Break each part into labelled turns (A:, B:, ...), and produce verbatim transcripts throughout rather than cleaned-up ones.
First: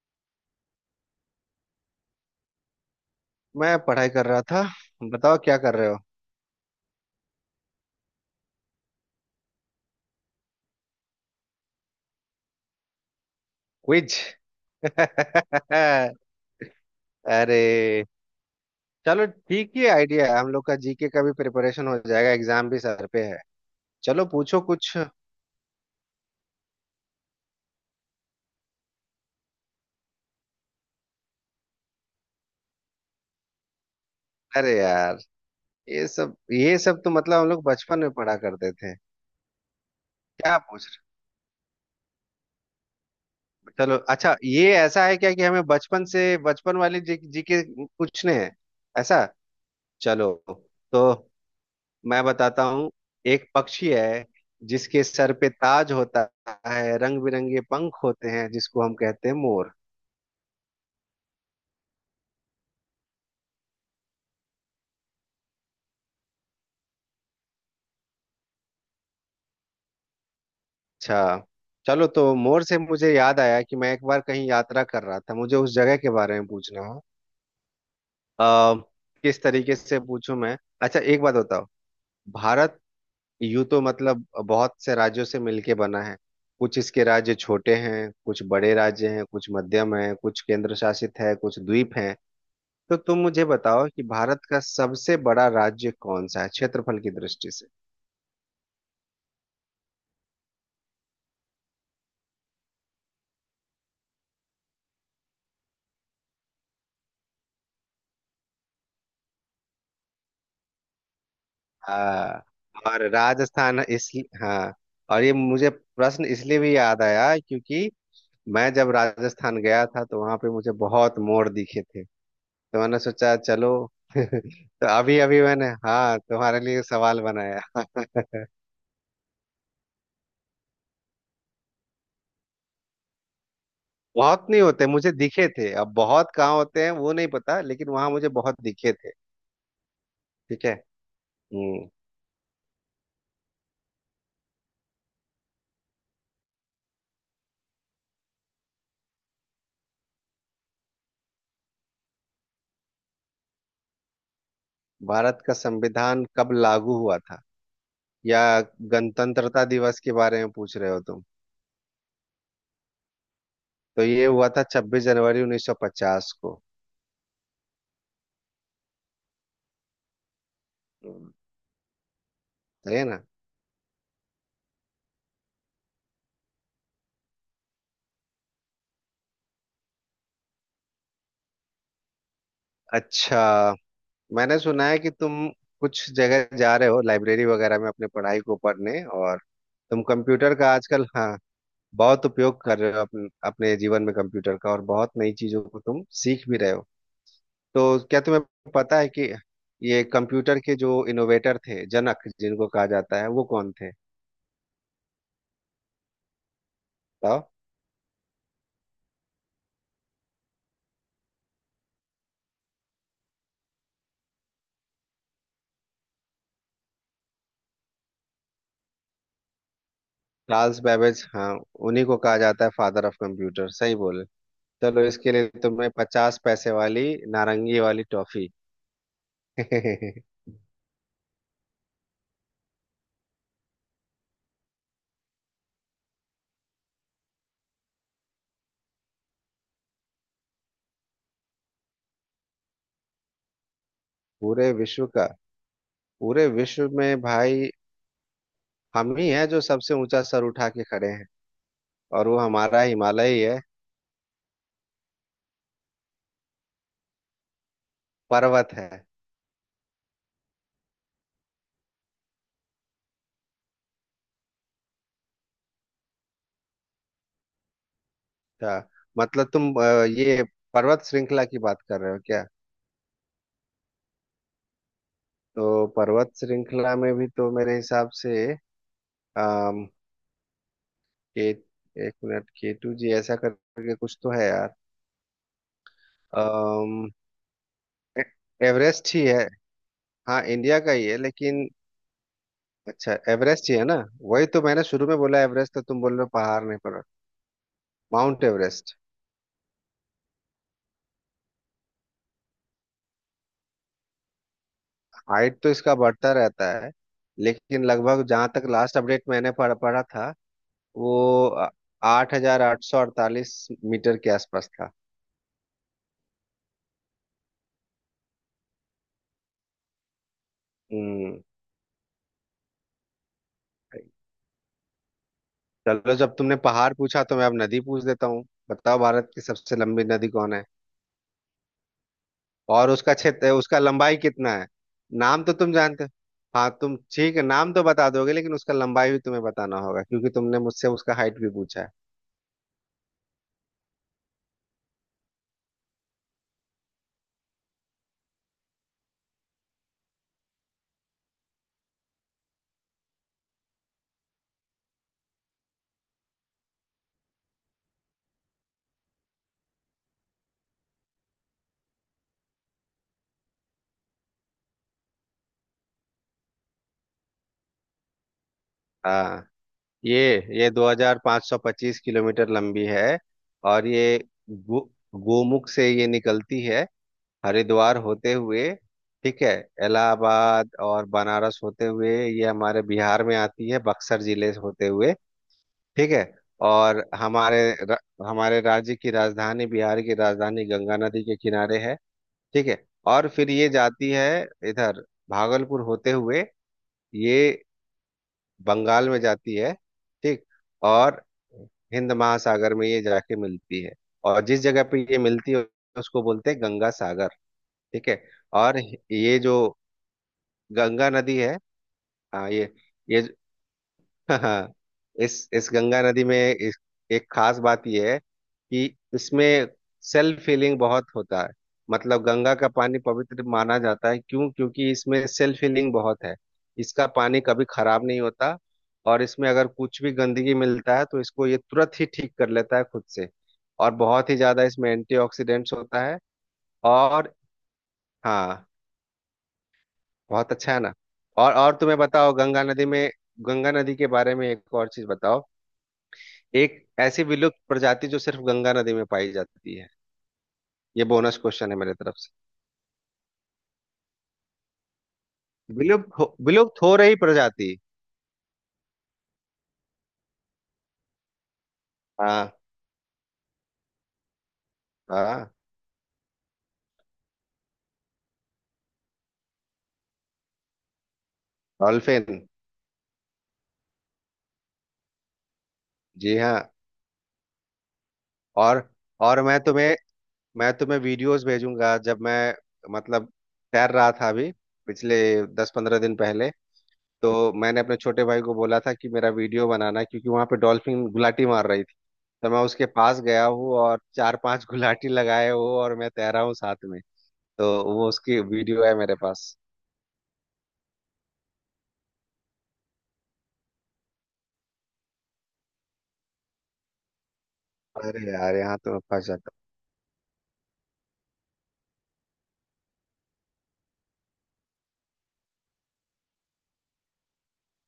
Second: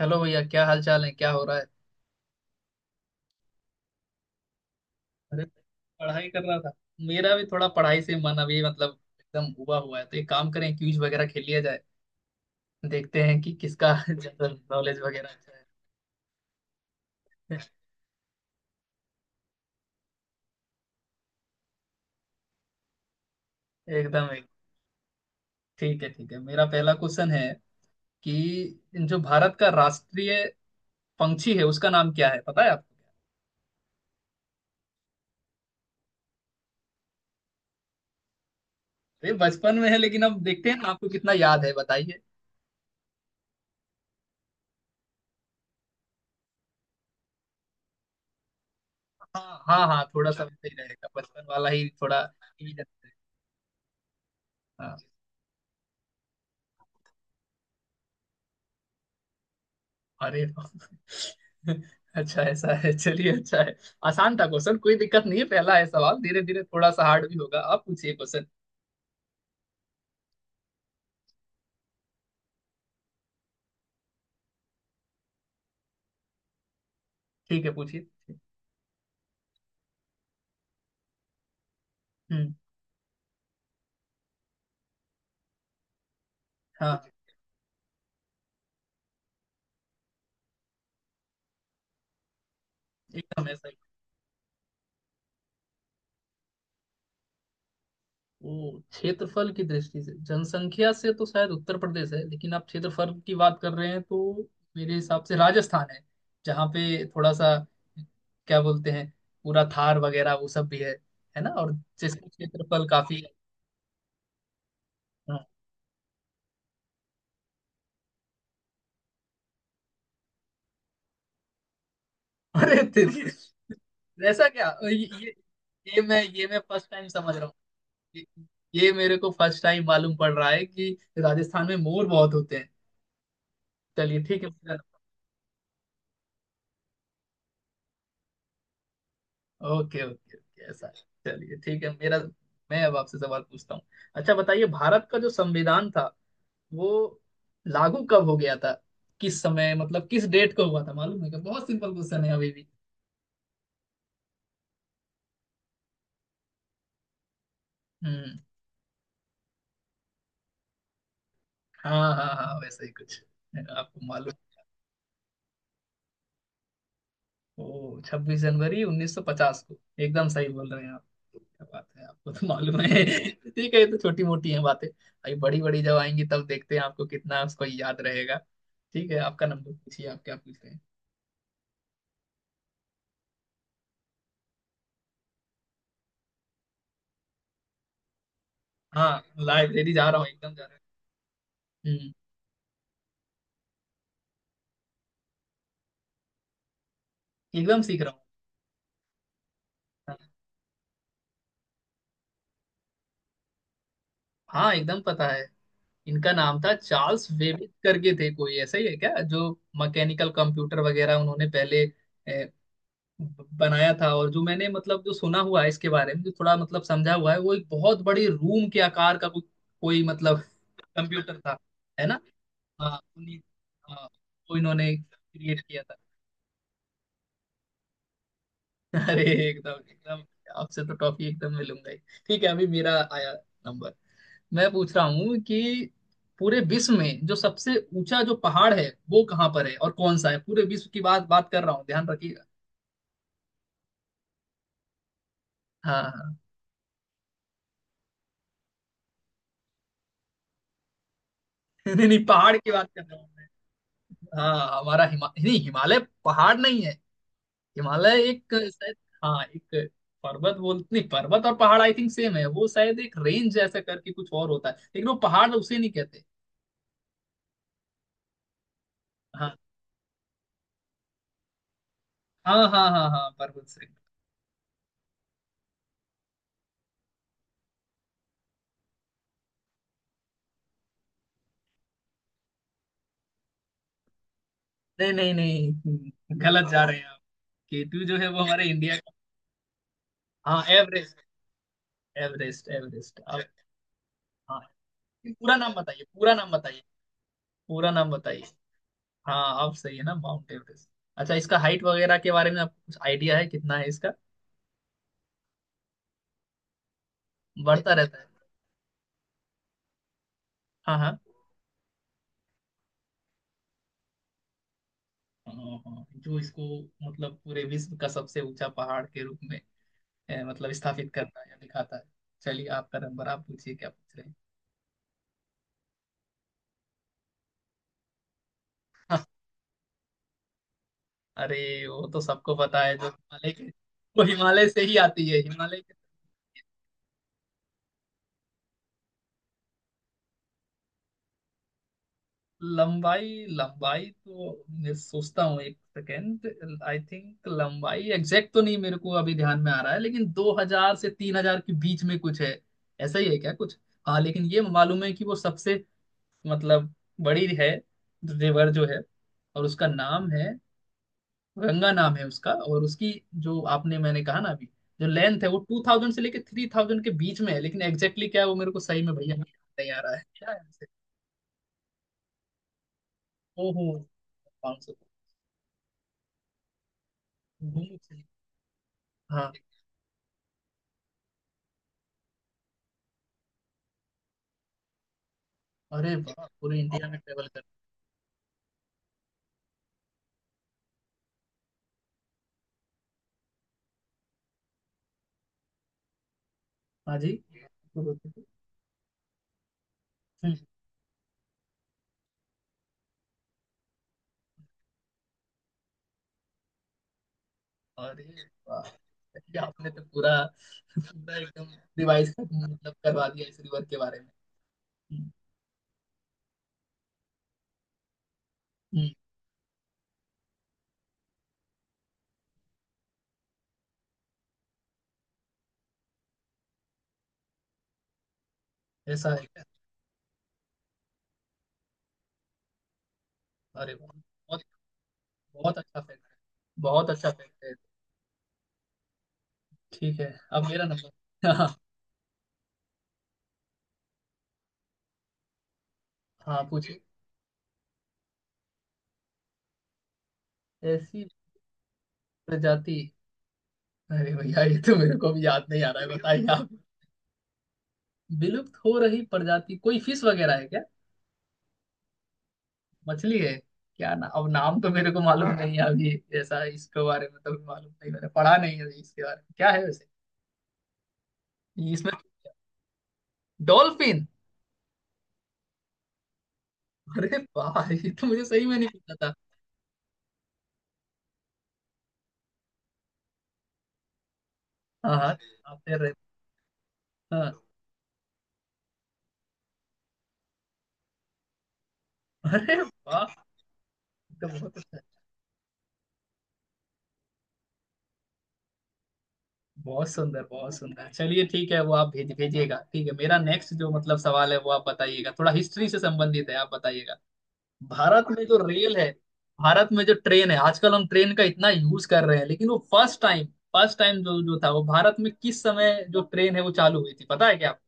A: Hello भैया, क्या हाल चाल है? क्या हो रहा है?
B: मैं पढ़ाई कर रहा था। बताओ
A: अरे
B: क्या कर रहे हो।
A: पढ़ाई कर रहा था। मेरा भी थोड़ा पढ़ाई से मन अभी मतलब एकदम उबा हुआ है, तो एक काम करें, क्विज वगैरह खेल लिया जाए। देखते हैं कि किसका
B: क्विज।
A: जनरल नॉलेज वगैरह अच्छा है।
B: अरे। चलो ठीक ही आइडिया है, हम लोग का जीके का भी प्रिपरेशन हो जाएगा, एग्जाम भी सर पे है। चलो
A: एकदम एक।
B: पूछो कुछ।
A: ठीक है ठीक है, मेरा पहला क्वेश्चन है कि जो भारत का राष्ट्रीय पंछी है, उसका नाम क्या है? पता है आपको?
B: अरे यार, ये सब ये सब तो मतलब हम लोग बचपन में पढ़ा करते थे।
A: अरे बचपन में है, लेकिन अब
B: क्या
A: देखते हैं
B: पूछ
A: ना,
B: रहे
A: आपको कितना याद है, बताइए।
B: हो? चलो। अच्छा, ये ऐसा है क्या कि हमें बचपन से बचपन वाले जी, जीके पूछने हैं? ऐसा?
A: हाँ हाँ हाँ, थोड़ा
B: चलो,
A: सा वैसे ही रहेगा,
B: तो
A: बचपन वाला ही थोड़ा
B: मैं बताता
A: easy
B: हूँ।
A: रहेगा।
B: एक पक्षी है जिसके सर पे ताज होता है, रंग बिरंगे पंख होते हैं, जिसको हम कहते हैं मोर।
A: अरे अच्छा ऐसा है, चलिए अच्छा है। आसान था क्वेश्चन, कोई दिक्कत नहीं है, पहला है सवाल। धीरे धीरे थोड़ा सा हार्ड भी होगा। आप पूछिए क्वेश्चन।
B: अच्छा। चलो, तो मोर से मुझे याद आया कि मैं एक बार कहीं यात्रा कर रहा था, मुझे उस जगह के बारे में पूछना है।
A: ठीक है पूछिए।
B: अ, किस तरीके से पूछूं मैं। अच्छा, एक बात बताओ।
A: हम्म।
B: भारत यूं तो मतलब बहुत से राज्यों से मिलके बना है। कुछ इसके
A: हाँ
B: राज्य छोटे हैं, कुछ बड़े राज्य हैं, कुछ मध्यम हैं, कुछ केंद्र शासित है, कुछ द्वीप हैं। तो तुम मुझे
A: एकदम ऐसा ही।
B: बताओ कि भारत का सबसे बड़ा राज्य कौन सा है क्षेत्रफल की दृष्टि से।
A: ओ, क्षेत्रफल की दृष्टि से? जनसंख्या से तो शायद उत्तर प्रदेश है, लेकिन आप क्षेत्रफल की बात कर रहे हैं तो मेरे हिसाब से राजस्थान है, जहाँ पे थोड़ा सा क्या बोलते हैं, पूरा थार वगैरह वो सब भी है है ना? और जिसका
B: हाँ।
A: क्षेत्रफल
B: और
A: काफी है।
B: राजस्थान इस। हाँ। और ये
A: हाँ।
B: मुझे प्रश्न इसलिए भी याद आया क्योंकि मैं जब राजस्थान गया था तो वहां पे मुझे बहुत मोर दिखे थे। तो
A: अरे
B: मैंने
A: तेरी!
B: सोचा चलो।
A: ऐसा क्या? अ,
B: तो
A: ये
B: अभी
A: ये
B: अभी मैंने,
A: ये
B: हाँ,
A: मैं ये मैं
B: तुम्हारे लिए
A: फर्स्ट टाइम
B: सवाल
A: समझ रहा हूँ।
B: बनाया।
A: ये, ये मेरे को फर्स्ट टाइम मालूम पड़ रहा है कि राजस्थान में मोर बहुत होते हैं। चलिए ठीक
B: बहुत
A: है
B: नहीं
A: मेरा।
B: होते, मुझे दिखे थे। अब बहुत कहाँ होते हैं वो नहीं पता, लेकिन वहां मुझे बहुत दिखे थे।
A: ओके ओके ओके,
B: ठीक है।
A: ऐसा है। चलिए ठीक
B: हम्म
A: है मेरा। मैं अब आपसे सवाल पूछता हूँ। अच्छा बताइए, भारत का जो संविधान था, वो लागू कब हो गया था? किस समय, मतलब किस डेट को हुआ था, मालूम है क्या? बहुत सिंपल क्वेश्चन है अभी भी।
B: भारत का संविधान कब लागू हुआ था,
A: हम्म।
B: या गणतंत्रता दिवस के बारे में पूछ रहे हो तुम?
A: हाँ हाँ हाँ, वैसे ही कुछ।
B: तो
A: आपको
B: ये
A: मालूम?
B: हुआ था छब्बीस जनवरी उन्नीस सौ पचास को।
A: ओ, छब्बीस जनवरी उन्नीस सौ पचास को। एकदम सही बोल रहे हैं आप।
B: हम्म,
A: क्या बात है, आपको तो मालूम
B: सही
A: है।
B: है ना?
A: ठीक है, ये तो छोटी मोटी है बातें, अभी बड़ी बड़ी जब आएंगी तब देखते हैं आपको कितना उसको याद रहेगा। ठीक है, आपका नंबर, पूछिए आप क्या पूछ रहे हैं।
B: अच्छा, मैंने सुना है कि तुम कुछ जगह जा रहे हो, लाइब्रेरी वगैरह में अपने पढ़ाई को पढ़ने।
A: हाँ
B: और
A: लाइब्रेरी
B: तुम
A: जा रहा हूँ,
B: कंप्यूटर
A: एकदम जा
B: का
A: रहा
B: आजकल, हाँ,
A: हूँ। हम्म,
B: बहुत उपयोग कर रहे हो अपने अपने जीवन में कंप्यूटर का, और बहुत नई चीजों को तुम सीख भी रहे हो।
A: एकदम
B: तो
A: सीख रहा
B: क्या तुम्हें पता है कि ये
A: हूँ।
B: कंप्यूटर के जो इनोवेटर थे, जनक जिनको कहा जाता है, वो कौन थे?
A: हाँ एकदम पता है। इनका नाम था चार्ल्स
B: बताओ।
A: वेबिज करके, थे कोई ऐसा ही है क्या, जो मैकेनिकल कंप्यूटर वगैरह उन्होंने पहले ब- बनाया था। और जो मैंने मतलब जो सुना हुआ है इसके बारे में, जो थोड़ा मतलब समझा हुआ है, वो एक बहुत बड़ी रूम के आकार का कोई कोई मतलब
B: चार्ल्स बेबेज,
A: कंप्यूटर
B: हाँ,
A: था।
B: उन्हीं
A: है
B: को
A: ना?
B: कहा जाता है
A: हाँ
B: फादर ऑफ
A: उन्हीं।
B: कंप्यूटर। सही
A: हाँ,
B: बोले?
A: वो इन्होंने
B: चलो, इसके लिए
A: क्रिएट किया
B: तुम्हें
A: था।
B: पचास पैसे वाली नारंगी वाली टॉफी।
A: अरे एकदम एकदम। आपसे तो टॉफी एकदम मिलूंगा ही। ठीक है, अभी मेरा आया नंबर। मैं पूछ रहा हूँ कि पूरे विश्व में जो सबसे ऊंचा जो पहाड़ है, वो कहाँ पर है और कौन सा है? पूरे विश्व की बात बात कर रहा हूँ, ध्यान रखिएगा।
B: पूरे विश्व का?
A: हाँ हाँ।
B: पूरे विश्व में भाई हम ही हैं जो सबसे ऊंचा सर उठा के खड़े हैं।
A: नहीं नहीं,
B: और वो
A: पहाड़ की
B: हमारा
A: बात कर रहा हूँ।
B: हिमालय ही है।
A: हाँ हमारा हिमा, नहीं हिमालय पहाड़ नहीं है, हिमालय एक
B: पर्वत
A: शायद।
B: है।
A: हाँ एक पर्वत, बोल नहीं पर्वत और पहाड़ आई थिंक सेम है, वो शायद एक रेंज जैसा करके कुछ और होता है, लेकिन वो पहाड़ उसे नहीं कहते।
B: अच्छा, मतलब
A: हाँ
B: तुम अ, ये पर्वत श्रृंखला की बात कर रहे हो क्या?
A: हाँ हाँ हाँ, हाँ पर्वत श्रृंग।
B: तो पर्वत श्रृंखला में भी तो मेरे हिसाब से अम, के एक मिनट, के टू, जी ऐसा करके कुछ तो है
A: नहीं नहीं नहीं, गलत जा रहे हैं
B: यार।
A: आप। केटू जो
B: ए-
A: है वो हमारे इंडिया का
B: एवरेस्ट ही है। हाँ,
A: हाँ
B: इंडिया का ही है
A: एवरेस्ट,
B: लेकिन।
A: एवरेस्ट
B: अच्छा
A: एवरेस्ट अब।
B: एवरेस्ट ही है ना? वही
A: हाँ
B: तो मैंने शुरू में बोला
A: पूरा नाम
B: एवरेस्ट, तो तुम
A: बताइए,
B: बोल रहे हो
A: पूरा नाम
B: पहाड़ नहीं
A: बताइए,
B: पर।
A: पूरा नाम बताइए।
B: Mount Everest.
A: हाँ आप सही है ना, माउंट एवरेस्ट। अच्छा इसका हाइट वगैरह के बारे में आपको कुछ आइडिया है, कितना है इसका?
B: हाइट तो इसका बढ़ता रहता है, लेकिन
A: बढ़ता रहता
B: लगभग
A: है?
B: जहाँ तक लास्ट अपडेट मैंने पढ़ पढ़ा था,
A: हाँ
B: वो
A: हाँ।
B: आठ हजार आठ सौ अड़तालीस मीटर के आसपास था।
A: हाँ, हाँ, जो इसको मतलब पूरे विश्व का सबसे ऊंचा पहाड़ के रूप में ए, मतलब स्थापित करता
B: हम्म
A: है या दिखाता है। चलिए आपका नंबर, आप पूछिए क्या पूछ रहे हैं।
B: चलो, जब तुमने पहाड़ पूछा तो मैं अब नदी पूछ देता हूँ। बताओ
A: हाँ,
B: भारत की सबसे लंबी नदी कौन है?
A: अरे वो तो सबको पता
B: और
A: है, जो
B: उसका क्षेत्र,
A: हिमालय के,
B: उसका लंबाई
A: वो
B: कितना है?
A: हिमालय से ही आती है,
B: नाम तो तुम
A: हिमालय के।
B: जानते हो। हाँ, तुम ठीक है, नाम तो बता दोगे, लेकिन उसका लंबाई भी तुम्हें बताना होगा क्योंकि तुमने मुझसे उसका हाइट भी पूछा है।
A: लंबाई लंबाई तो मैं सोचता हूँ, एक सेकेंड, आई थिंक लंबाई एग्जैक्ट तो नहीं मेरे को अभी ध्यान में आ रहा है, लेकिन दो हज़ार से तीन हज़ार के बीच में कुछ है, ऐसा ही है क्या कुछ? हाँ लेकिन ये मालूम है कि वो सबसे मतलब बड़ी है, रिवर जो है, और उसका नाम है, गंगा नाम है उसका। और उसकी, जो आपने मैंने कहा ना अभी, जो लेंथ है, वो टू थाउज़ेंड से लेके थ्री थाउज़ेंड के बीच में है, लेकिन एग्जैक्टली क्या है वो मेरे को सही में, भैया
B: हाँ,
A: नहीं आ रहा
B: ये
A: है, क्या है
B: ये
A: वैसे?
B: दो हज़ार पाँच सौ पच्चीस किलोमीटर लंबी है।
A: ओहो।
B: और ये गो,
A: पाँच सौ।
B: गोमुख से ये निकलती है,
A: दिल्ली
B: हरिद्वार
A: से।
B: होते हुए। ठीक
A: हाँ।
B: है। इलाहाबाद और बनारस होते हुए ये हमारे बिहार में आती है, बक्सर जिले से होते हुए। ठीक
A: अरे
B: है।
A: वाह, पूरे
B: और
A: इंडिया में ट्रेवल
B: हमारे
A: कर।
B: र, हमारे राज्य की राजधानी, बिहार की राजधानी गंगा नदी के किनारे है। ठीक है। और फिर ये जाती है इधर भागलपुर होते हुए,
A: हाँ जी।
B: ये बंगाल में जाती है। ठीक।
A: हम्म।
B: और हिंद महासागर में ये जाके मिलती है, और जिस जगह पे ये मिलती है उसको बोलते हैं गंगा सागर। ठीक है।
A: अरे
B: और
A: वाह,
B: ये जो
A: ये आपने तो पूरा
B: गंगा
A: पूरा
B: नदी है,
A: एकदम रिवाइज
B: हाँ, ये
A: मतलब
B: ये
A: करवा दिया इस रिवर के बारे में।
B: हाँ,
A: हम्म।
B: इस इस गंगा नदी में, इस, एक खास बात यह है कि
A: हम्म।
B: इसमें सेल्फ हीलिंग बहुत होता है। मतलब गंगा का पानी पवित्र माना जाता है, क्यों? क्योंकि इसमें सेल्फ हीलिंग बहुत है। इसका पानी कभी खराब नहीं होता, और
A: ऐसा है
B: इसमें
A: क्या?
B: अगर कुछ भी गंदगी मिलता है तो इसको ये तुरंत ही ठीक कर लेता है खुद से। और
A: अरे वाह,
B: बहुत ही
A: बहुत
B: ज्यादा इसमें एंटीऑक्सीडेंट्स
A: बहुत अच्छा
B: होता है।
A: फैक्ट है, बहुत अच्छा
B: और
A: फैक्ट है।
B: हाँ,
A: ठीक है,
B: बहुत
A: अब
B: अच्छा है
A: मेरा
B: ना?
A: नंबर।
B: और
A: हाँ।
B: और तुम्हें बताओ, गंगा नदी में, गंगा नदी के बारे में एक और चीज बताओ।
A: हाँ
B: एक
A: पूछिए।
B: ऐसी विलुप्त प्रजाति जो सिर्फ गंगा नदी में पाई जाती है। ये
A: ऐसी
B: बोनस क्वेश्चन है मेरे तरफ से।
A: प्रजाति? अरे भैया, ये तो मेरे को भी याद नहीं आ रहा है,
B: विलुप्त हो,
A: बताइए आप।
B: विलुप्त हो रही प्रजाति।
A: विलुप्त हो रही प्रजाति कोई फिश वगैरह है क्या?
B: हाँ।
A: मछली है क्या? ना अब नाम तो मेरे को मालूम
B: हाँ।
A: नहीं है अभी ऐसा। इसके बारे में तो अभी मालूम नहीं, मैंने पढ़ा नहीं है इसके बारे में, क्या है वैसे? इसमें
B: डॉल्फिन।
A: डॉल्फिन?
B: जी हाँ।
A: अरे वाह, ये तो मुझे सही में
B: और
A: नहीं पता था।
B: और मैं तुम्हें मैं तुम्हें वीडियोस भेजूंगा, जब मैं मतलब तैर रहा था अभी
A: हाँ
B: पिछले
A: हाँ।
B: दस
A: आप तैर
B: पंद्रह
A: रहे
B: दिन पहले।
A: थे।
B: तो
A: हाँ
B: मैंने अपने छोटे भाई को बोला था कि मेरा वीडियो बनाना क्योंकि वहां पे डॉल्फिन गुलाटी मार रही थी। तो मैं
A: अरे
B: उसके पास
A: वाह,
B: गया हूँ और चार
A: ये तो
B: पांच
A: बहुत अच्छा है।
B: गुलाटी लगाए हूँ और मैं तैरा हूँ साथ में। तो वो उसकी वीडियो है मेरे पास।
A: बहुत सुंदर, बहुत सुंदर। चलिए ठीक है, वो आप भेज भेजिएगा। ठीक है, मेरा नेक्स्ट जो मतलब सवाल है वो आप बताइएगा, थोड़ा हिस्ट्री से संबंधित है, आप बताइएगा। भारत
B: अरे
A: में
B: यार,
A: जो
B: यहाँ
A: रेल
B: तो
A: है
B: फंस जाता।
A: भारत में जो ट्रेन है, आजकल हम ट्रेन का इतना यूज कर रहे हैं, लेकिन वो फर्स्ट टाइम फर्स्ट टाइम जो जो था, वो भारत में किस समय, जो ट्रेन है वो चालू हुई थी, पता है क्या आपको?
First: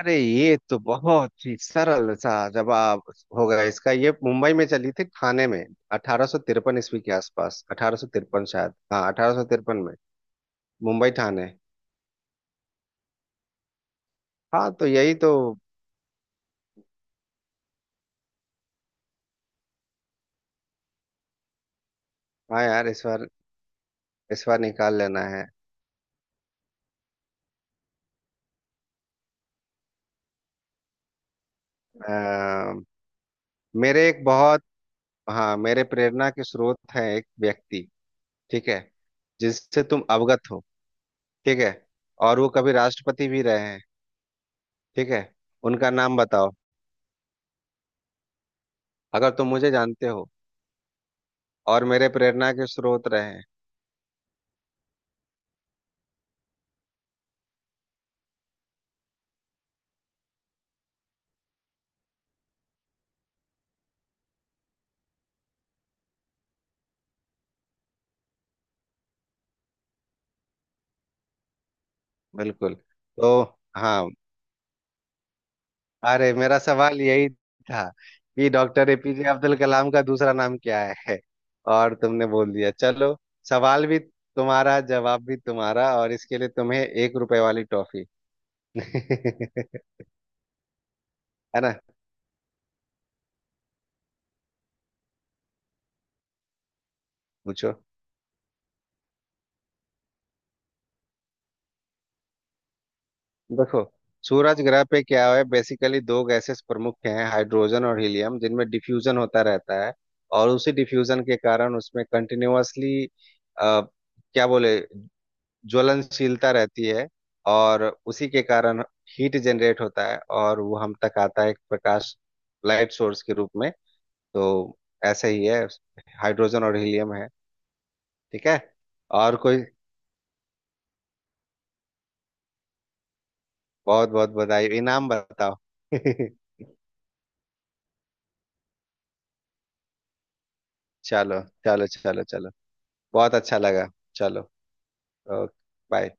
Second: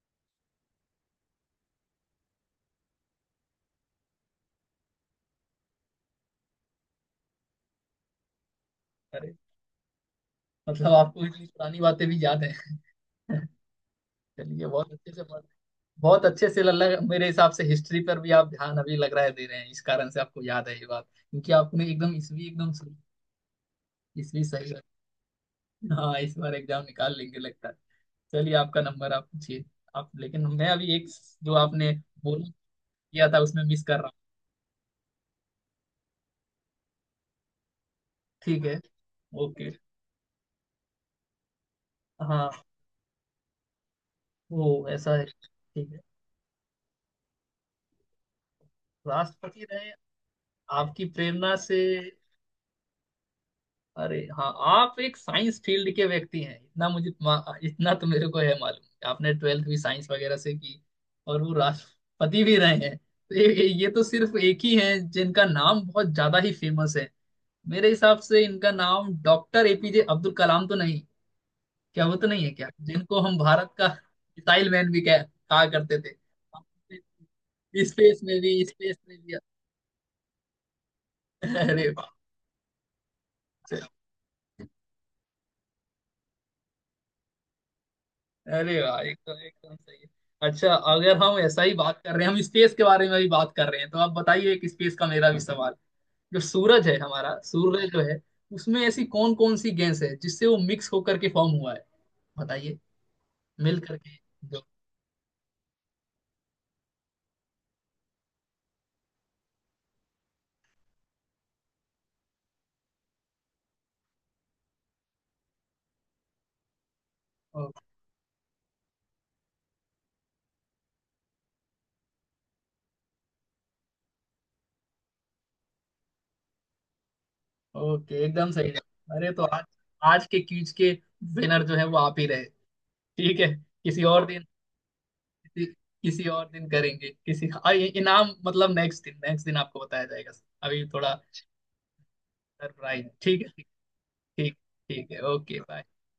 B: अरे, ये तो बहुत ही सरल सा जवाब होगा इसका। ये मुंबई में चली थी, ठाणे में, अठारह सौ तिरपन ईस्वी के आसपास। अठारह सौ तिरपन, शायद, हाँ,
A: अरे
B: अठारह सौ तिरपन में।
A: मतलब
B: मुंबई,
A: आपको इतनी
B: ठाणे।
A: पुरानी बातें भी याद है। चलिए
B: हाँ, तो
A: बहुत अच्छे
B: यही
A: से
B: तो।
A: बात, बहुत अच्छे से लग, मेरे हिसाब से हिस्ट्री पर भी आप ध्यान अभी लग रहा है दे रहे हैं, इस कारण से आपको याद है ये बात, क्योंकि आपने एकदम इसवी
B: हाँ
A: एकदम
B: यार,
A: सही
B: इस बार
A: इसवी
B: इस बार
A: सही रख-
B: निकाल लेना है।
A: हाँ इस बार एग्जाम निकाल लेंगे लगता है। चलिए आपका नंबर आप पूछिए। आप, लेकिन मैं अभी एक जो आपने बोला
B: आ,
A: किया था उसमें मिस कर
B: मेरे
A: रहा हूँ।
B: एक बहुत, हाँ, मेरे प्रेरणा के स्रोत हैं एक व्यक्ति।
A: ठीक
B: ठीक
A: है।
B: है,
A: ओके।
B: जिससे तुम अवगत हो। ठीक है। और वो
A: हाँ
B: कभी राष्ट्रपति भी रहे हैं।
A: वो
B: ठीक
A: ऐसा
B: है।
A: है
B: उनका
A: ठीक है।
B: नाम बताओ, अगर तुम
A: राष्ट्रपति
B: मुझे
A: रहे?
B: जानते हो
A: आपकी प्रेरणा से?
B: और मेरे प्रेरणा के स्रोत रहे हैं।
A: अरे हाँ, आप एक साइंस फील्ड के व्यक्ति हैं, इतना मुझे मा- इतना तो मेरे को है मालूम, आपने ट्वेल्थ भी साइंस वगैरह से की। और वो राष्ट्रपति भी रहे हैं, तो ये, ये तो सिर्फ एक ही है जिनका नाम बहुत ज्यादा ही फेमस है, मेरे हिसाब से। इनका नाम डॉक्टर एपीजे अब्दुल कलाम तो नहीं? क्या वो तो नहीं है क्या,
B: बिल्कुल।
A: जिनको
B: तो
A: हम भारत का
B: हाँ।
A: मिसाइल मैन भी कह कहा करते थे?
B: अरे, मेरा सवाल यही था
A: स्पेस में
B: कि
A: भी,
B: डॉक्टर
A: स्पेस में
B: एपीजे
A: भी।
B: अब्दुल कलाम का दूसरा नाम क्या है।
A: अरे
B: और
A: बाप
B: तुमने बोल दिया। चलो,
A: रे!
B: सवाल भी तुम्हारा, जवाब भी तुम्हारा, और इसके लिए तुम्हें एक रुपए वाली टॉफी।
A: अरे वाह एकदम एकदम सही
B: है
A: है। अच्छा, अगर हम ऐसा
B: ना?
A: ही बात कर रहे हैं, हम स्पेस के बारे में भी बात कर रहे हैं, तो आप बताइए, एक स्पेस का मेरा भी सवाल। जो सूरज है, हमारा
B: पूछो।
A: सूर्य जो है, उसमें ऐसी कौन कौन सी गैस है जिससे वो मिक्स होकर के फॉर्म हुआ है, बताइए। मिल
B: देखो,
A: करके।
B: सूरज
A: जो
B: ग्रह पे क्या है बेसिकली, दो गैसेस प्रमुख हैं, हाइड्रोजन और हीलियम, जिनमें डिफ्यूजन होता रहता है। और उसी डिफ्यूजन के कारण उसमें कंटिन्यूअसली, क्या बोले, ज्वलनशीलता रहती है।
A: ओ-
B: और उसी के कारण हीट जनरेट होता है, और वो हम तक आता है एक प्रकाश, लाइट सोर्स के रूप में। तो ऐसे ही है, हाइड्रोजन और हीलियम है।
A: ओके
B: ठीक
A: एकदम
B: है।
A: सही है। अरे
B: और
A: तो आज,
B: कोई,
A: आज के क्यूज के विनर जो है वो आप ही रहे, ठीक है? किसी
B: बहुत
A: और तो
B: बहुत
A: दिन,
B: बधाई। इनाम बताओ।
A: किसी किसी और दिन करेंगे, किसी और, ये इनाम मतलब नेक्स्ट दिन, नेक्स्ट दिन आपको बताया जाएगा। अभी थोड़ा
B: चलो चलो चलो चलो।
A: सरप्राइज।
B: बहुत
A: ठीक है।
B: अच्छा
A: ठीक
B: लगा। चलो।
A: ठीक ठीक है।
B: Okay
A: okay bye.
B: बाय।